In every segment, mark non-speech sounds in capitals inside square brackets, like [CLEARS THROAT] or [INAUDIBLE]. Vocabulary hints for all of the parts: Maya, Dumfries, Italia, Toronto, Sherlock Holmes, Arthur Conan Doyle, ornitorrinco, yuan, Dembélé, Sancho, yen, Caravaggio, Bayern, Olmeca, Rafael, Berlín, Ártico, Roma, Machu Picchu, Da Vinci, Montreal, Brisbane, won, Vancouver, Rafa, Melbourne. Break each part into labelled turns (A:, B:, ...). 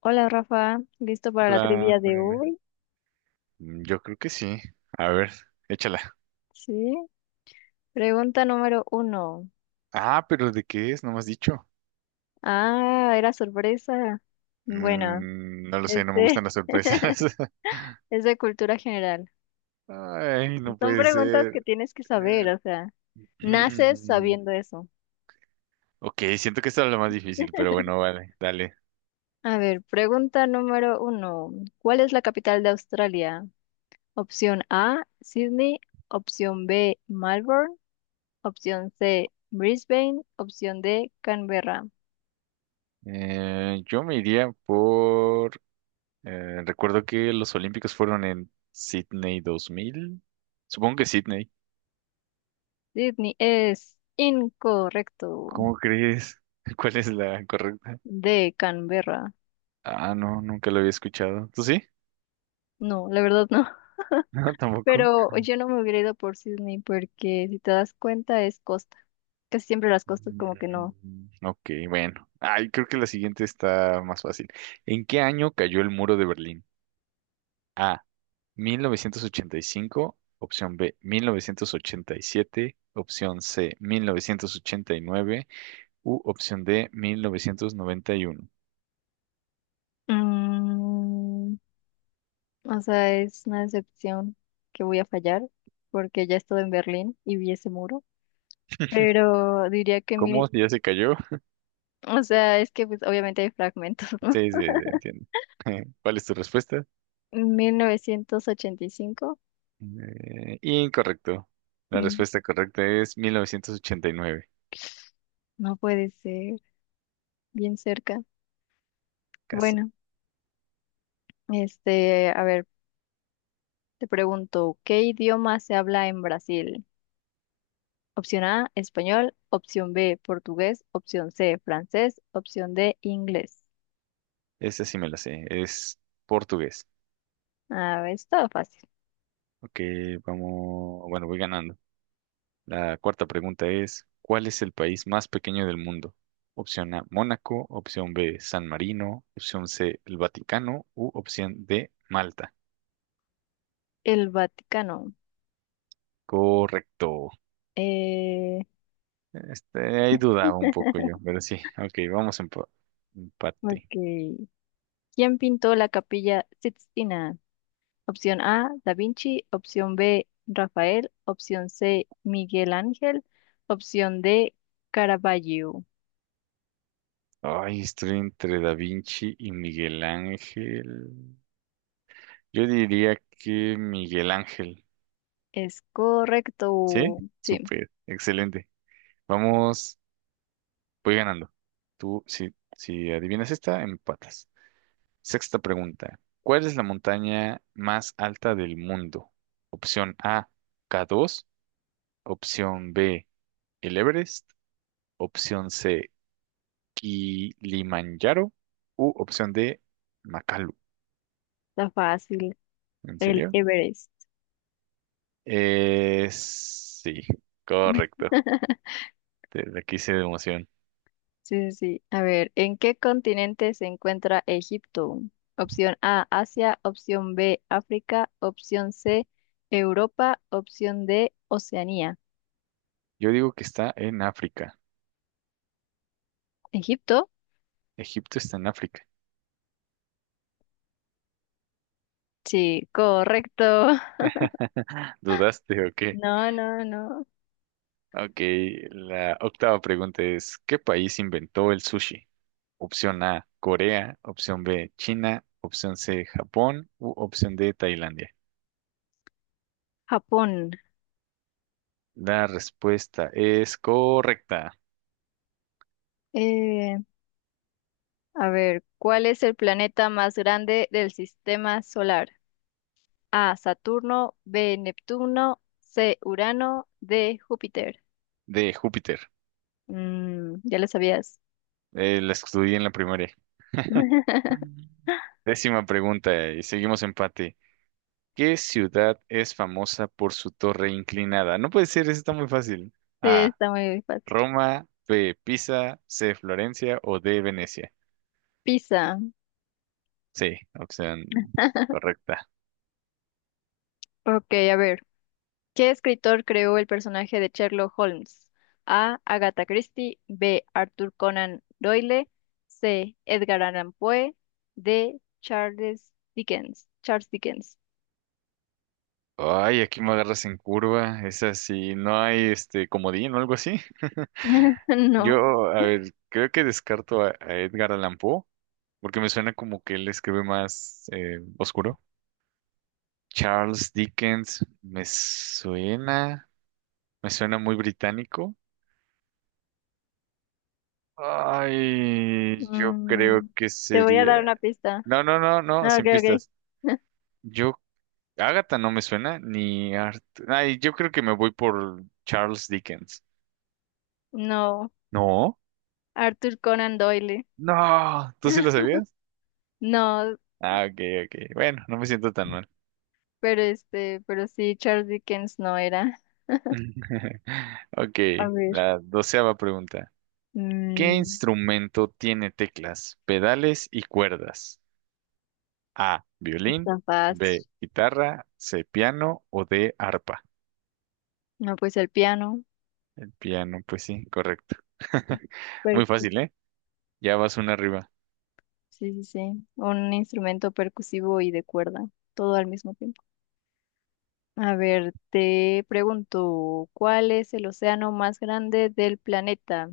A: Hola Rafa, ¿listo para la
B: Hola,
A: trivia de
B: Mariana.
A: hoy?
B: Yo creo que sí. A ver, échala.
A: Sí. Pregunta número uno.
B: Ah, pero ¿de qué es? No me has dicho.
A: Ah, era sorpresa. Bueno,
B: No lo sé, no me gustan
A: este
B: las sorpresas.
A: [LAUGHS]
B: [LAUGHS]
A: es de cultura general.
B: Ay, no
A: Son
B: puede
A: preguntas que
B: ser.
A: tienes que saber,
B: Eh,
A: o sea, naces
B: [CLEARS THROAT]
A: sabiendo eso.
B: Ok, siento que esta es lo más difícil, pero bueno, vale, dale.
A: A ver, pregunta número uno. ¿Cuál es la capital de Australia? Opción A, Sydney. Opción B, Melbourne. Opción C, Brisbane. Opción D, Canberra.
B: Yo me iría por... recuerdo que los Olímpicos fueron en Sydney 2000. Supongo que Sydney.
A: Sydney es incorrecto.
B: ¿Cómo crees? [LAUGHS] ¿Cuál es la correcta?
A: De Canberra.
B: Ah, no, nunca lo había escuchado. ¿Tú sí? [LAUGHS]
A: No, la verdad no.
B: No,
A: [LAUGHS]
B: tampoco.
A: Pero yo no me hubiera ido por Sydney porque si te das cuenta es costa. Casi siempre las costas como que no.
B: Mm, ok, bueno. Ay, creo que la siguiente está más fácil. ¿En qué año cayó el muro de Berlín? A. 1985. Opción B. 1987. Opción C. 1989. U opción D. 1991.
A: Mm, o sea, es una decepción que voy a fallar porque ya estuve en Berlín y vi ese muro. Pero diría que
B: ¿Cómo?
A: mil,
B: ¿Si ya se cayó? [LAUGHS]
A: o sea, es que pues obviamente hay fragmentos, ¿no?
B: Sí, sí, sí, entiendo. [LAUGHS] ¿Cuál es tu respuesta?
A: [LAUGHS] 1985.
B: Incorrecto. La
A: Mm,
B: respuesta correcta es 1989.
A: no puede ser, bien cerca.
B: Casi.
A: Bueno. A ver, te pregunto, ¿qué idioma se habla en Brasil? Opción A, español, opción B, portugués, opción C, francés, opción D, inglés.
B: Esa sí me la sé, es portugués.
A: A ver, estaba fácil.
B: Ok, vamos, bueno, voy ganando. La cuarta pregunta es, ¿cuál es el país más pequeño del mundo? Opción A, Mónaco, opción B, San Marino, opción C, el Vaticano u opción D, Malta.
A: El Vaticano.
B: Correcto.
A: Eh,
B: Este, ahí dudaba un poco yo,
A: [LAUGHS]
B: pero sí. Ok, vamos en empate.
A: ok. ¿Quién pintó la Capilla Sixtina? Opción A, Da Vinci, opción B, Rafael, opción C, Miguel Ángel, opción D, Caravaggio.
B: Ay, estoy entre Da Vinci y Miguel Ángel. Yo diría que Miguel Ángel.
A: Es
B: ¿Sí?
A: correcto. Sí,
B: Súper, excelente. Vamos. Voy ganando. Tú, si adivinas esta, empatas. Sexta pregunta. ¿Cuál es la montaña más alta del mundo? Opción A, K2. Opción B, el Everest. Opción C, Kilimanjaro. U opción D, Makalu.
A: está fácil.
B: ¿En
A: El
B: serio?
A: Everest.
B: Sí, correcto.
A: [LAUGHS]
B: Te la quise de emoción.
A: Sí, sí, sí. A ver, ¿en qué continente se encuentra Egipto? Opción A, Asia, opción B, África, opción C, Europa, opción D, Oceanía.
B: Yo digo que está en África.
A: ¿Egipto?
B: Egipto está en África.
A: Sí, correcto. [LAUGHS]
B: [LAUGHS] ¿Dudaste o qué?
A: No, no, no.
B: Ok, la octava pregunta es, ¿qué país inventó el sushi? Opción A, Corea, opción B, China, opción C, Japón u opción D, Tailandia.
A: Japón.
B: La respuesta es correcta,
A: Eh, a ver, ¿cuál es el planeta más grande del sistema solar? A, Saturno, B, Neptuno, C, Urano, D, Júpiter.
B: de Júpiter.
A: Mm, ya lo sabías.
B: La estudié en la primaria. Mm.
A: [LAUGHS]
B: Décima pregunta y seguimos empate. ¿Qué ciudad es famosa por su torre inclinada? No puede ser, eso está muy fácil.
A: Sí,
B: A,
A: está muy fácil.
B: Roma, B, Pisa, C, Florencia o D, Venecia.
A: Pizza.
B: Sí, opción
A: [LAUGHS]
B: correcta.
A: Ok, a ver. ¿Qué escritor creó el personaje de Sherlock Holmes? A. Agatha Christie. B. Arthur Conan Doyle. C. Edgar Allan Poe. D. Charles Dickens.
B: Ay, aquí me agarras en curva. Es así, no hay este comodín o algo así. [LAUGHS]
A: [LAUGHS] No.
B: Yo, a ver, creo que descarto a Edgar Allan Poe, porque me suena como que él escribe más oscuro. Charles Dickens, me suena muy británico. Ay, yo creo
A: Mm,
B: que
A: te voy a dar
B: sería.
A: una pista.
B: No, no, no, no,
A: Ah, Ok,
B: sin pistas.
A: ok. [LAUGHS]
B: Yo Agatha no me suena, ni Art. Ay, yo creo que me voy por Charles Dickens.
A: No.
B: No,
A: Arthur Conan Doyle.
B: no, ¿tú sí lo
A: [LAUGHS]
B: sabías?
A: No,
B: Ah, ok, ok. Bueno, no me siento tan mal.
A: pero pero sí, Charles Dickens no era.
B: [LAUGHS] Ok,
A: A ver.
B: la doceava pregunta. ¿Qué
A: Mm,
B: instrumento tiene teclas, pedales y cuerdas? A, violín,
A: está fácil.
B: B, guitarra, C, piano o D, arpa.
A: No, pues el piano,
B: Piano, pues sí, correcto. [LAUGHS] Muy
A: percu-
B: fácil, ¿eh? Ya vas una arriba.
A: sí, sí, sí, un instrumento percusivo y de cuerda, todo al mismo tiempo. A ver, te pregunto, ¿cuál es el océano más grande del planeta?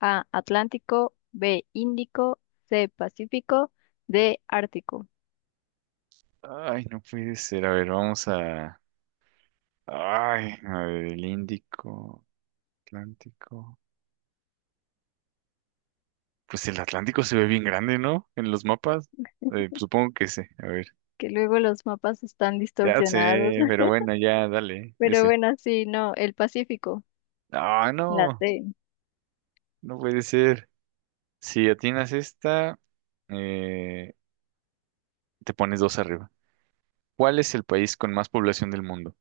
A: A, Atlántico, B, Índico, C, Pacífico, D, Ártico.
B: Ay, no puede ser. A ver, vamos a... Ay, a ver, el Índico, Atlántico. Pues el Atlántico se ve bien grande, ¿no? En los mapas. Supongo que sí. A ver.
A: Que luego los mapas están
B: Ya
A: distorsionados.
B: sé,
A: [LAUGHS]
B: pero bueno, ya dale,
A: Pero
B: ese.
A: bueno, sí, no, el Pacífico,
B: Ah,
A: la
B: no,
A: C.
B: no puede ser. Si atinas esta, eh, te pones dos arriba. ¿Cuál es el país con más población del mundo?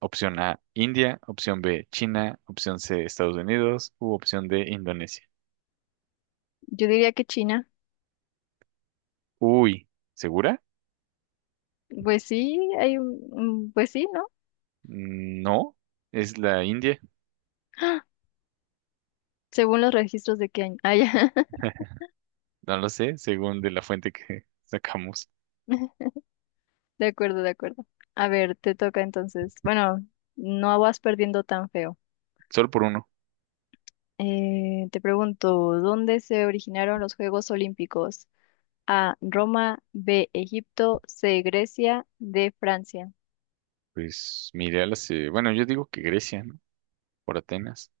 B: Opción A, India. Opción B, China. Opción C, Estados Unidos. U opción D, Indonesia.
A: Yo diría que China.
B: Uy, ¿segura?
A: Pues sí, hay pues sí, ¿no?
B: Mm, no, es la India.
A: [GASPS] Según los registros de qué año. Ah, ya.
B: No lo sé, según de la fuente que [LAUGHS] sacamos.
A: [LAUGHS] De acuerdo, de acuerdo. A ver, te toca entonces. Bueno, no vas perdiendo tan feo.
B: Solo por uno.
A: Te pregunto, ¿dónde se originaron los Juegos Olímpicos? A, Roma, B, Egipto, C, Grecia, D, Francia.
B: Pues mi ideal hace, bueno, yo digo que Grecia, ¿no? Por Atenas.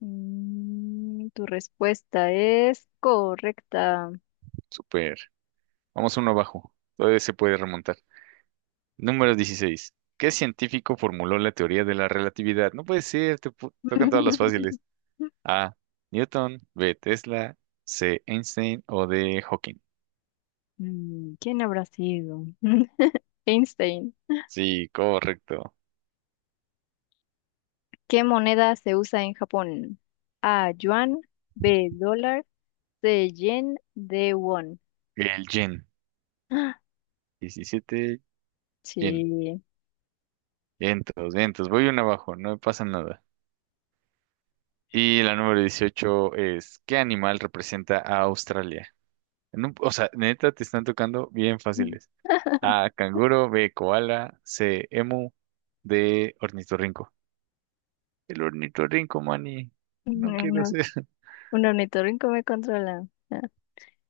A: Mm, tu respuesta es correcta.
B: Súper. Vamos uno abajo. Todavía se puede remontar. Número 16. ¿Qué científico formuló la teoría de la relatividad? No puede ser, tocan todas las fáciles.
A: [LAUGHS]
B: A. Newton, B. Tesla, C. Einstein o D. Hawking.
A: Mm, ¿quién habrá sido? [LAUGHS] Einstein.
B: Sí, correcto.
A: ¿Qué moneda se usa en Japón? A, yuan, B, dólar, C, yen, D, won.
B: El yen.
A: ¡Ah!
B: 17. Yen.
A: Sí.
B: Vientos, vientos. Voy uno abajo, no pasa nada. Y la número 18 es, ¿qué animal representa a Australia? O sea, neta, te están tocando bien fáciles.
A: [LAUGHS]
B: A, canguro, B, koala, C, emu, D, ornitorrinco. El ornitorrinco, mani. No quiero
A: No,
B: ser. [LAUGHS]
A: un ornitorrinco me controla. Ah,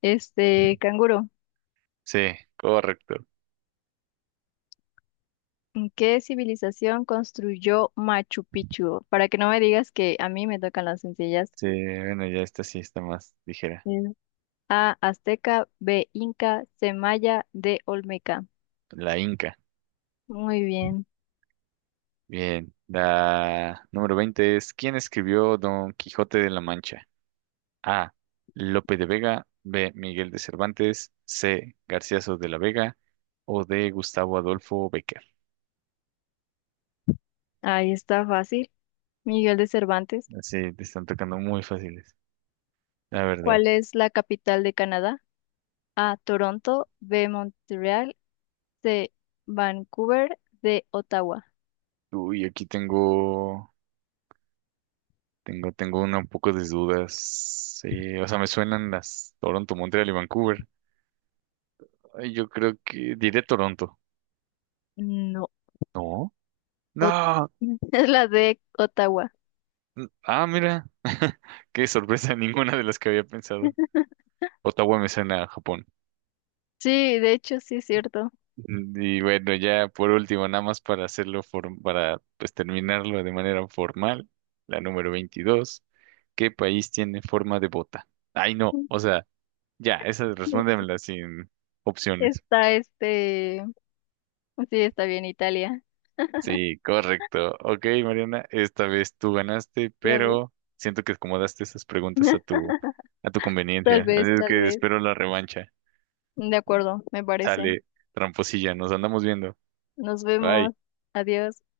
A: Canguro,
B: Sí, correcto.
A: ¿qué civilización construyó Machu Picchu? Para que no me digas que a mí me tocan las sencillas.
B: Sí, bueno, ya esta sí está más ligera.
A: Mm. A, Azteca, B, Inca, C, Maya, D, Olmeca.
B: La Inca.
A: Muy bien,
B: Bien. La número 20 es, ¿quién escribió Don Quijote de la Mancha? A. Lope de Vega. B. Miguel de Cervantes. C. Garcilaso de la Vega. O D. Gustavo Adolfo Bécquer.
A: ahí está fácil. Miguel de Cervantes,
B: Así te están tocando muy fáciles, la verdad.
A: ¿cuál es la capital de Canadá? A. Toronto. B. Montreal. C. Vancouver. D. Ottawa.
B: Uy, aquí tengo, una un poco de dudas. Sí, o sea, me suenan las Toronto, Montreal y Vancouver. Ay, yo creo que diré Toronto.
A: No.
B: No,
A: Ot-
B: no.
A: [LAUGHS] es la D. Ottawa.
B: Ah, mira, [LAUGHS] qué sorpresa, ninguna de las que había pensado. Ottawa me suena a Japón.
A: Sí, de hecho, sí es cierto.
B: Y bueno, ya por último, nada más para hacerlo, para pues terminarlo de manera formal, la número 22, ¿qué país tiene forma de bota? Ay, no, o sea, ya, esa
A: [LAUGHS]
B: respóndemela sin opciones.
A: Está este. Sí, está bien, Italia.
B: Sí, correcto. Ok, Mariana, esta vez tú ganaste,
A: Ya ves.
B: pero siento que acomodaste esas preguntas
A: [LAUGHS]
B: a tu
A: Tal
B: conveniencia. Así
A: vez,
B: es
A: tal
B: que
A: vez.
B: espero la revancha.
A: De acuerdo, me parece.
B: Sale, tramposilla, nos andamos viendo.
A: Nos vemos.
B: Bye.
A: Adiós.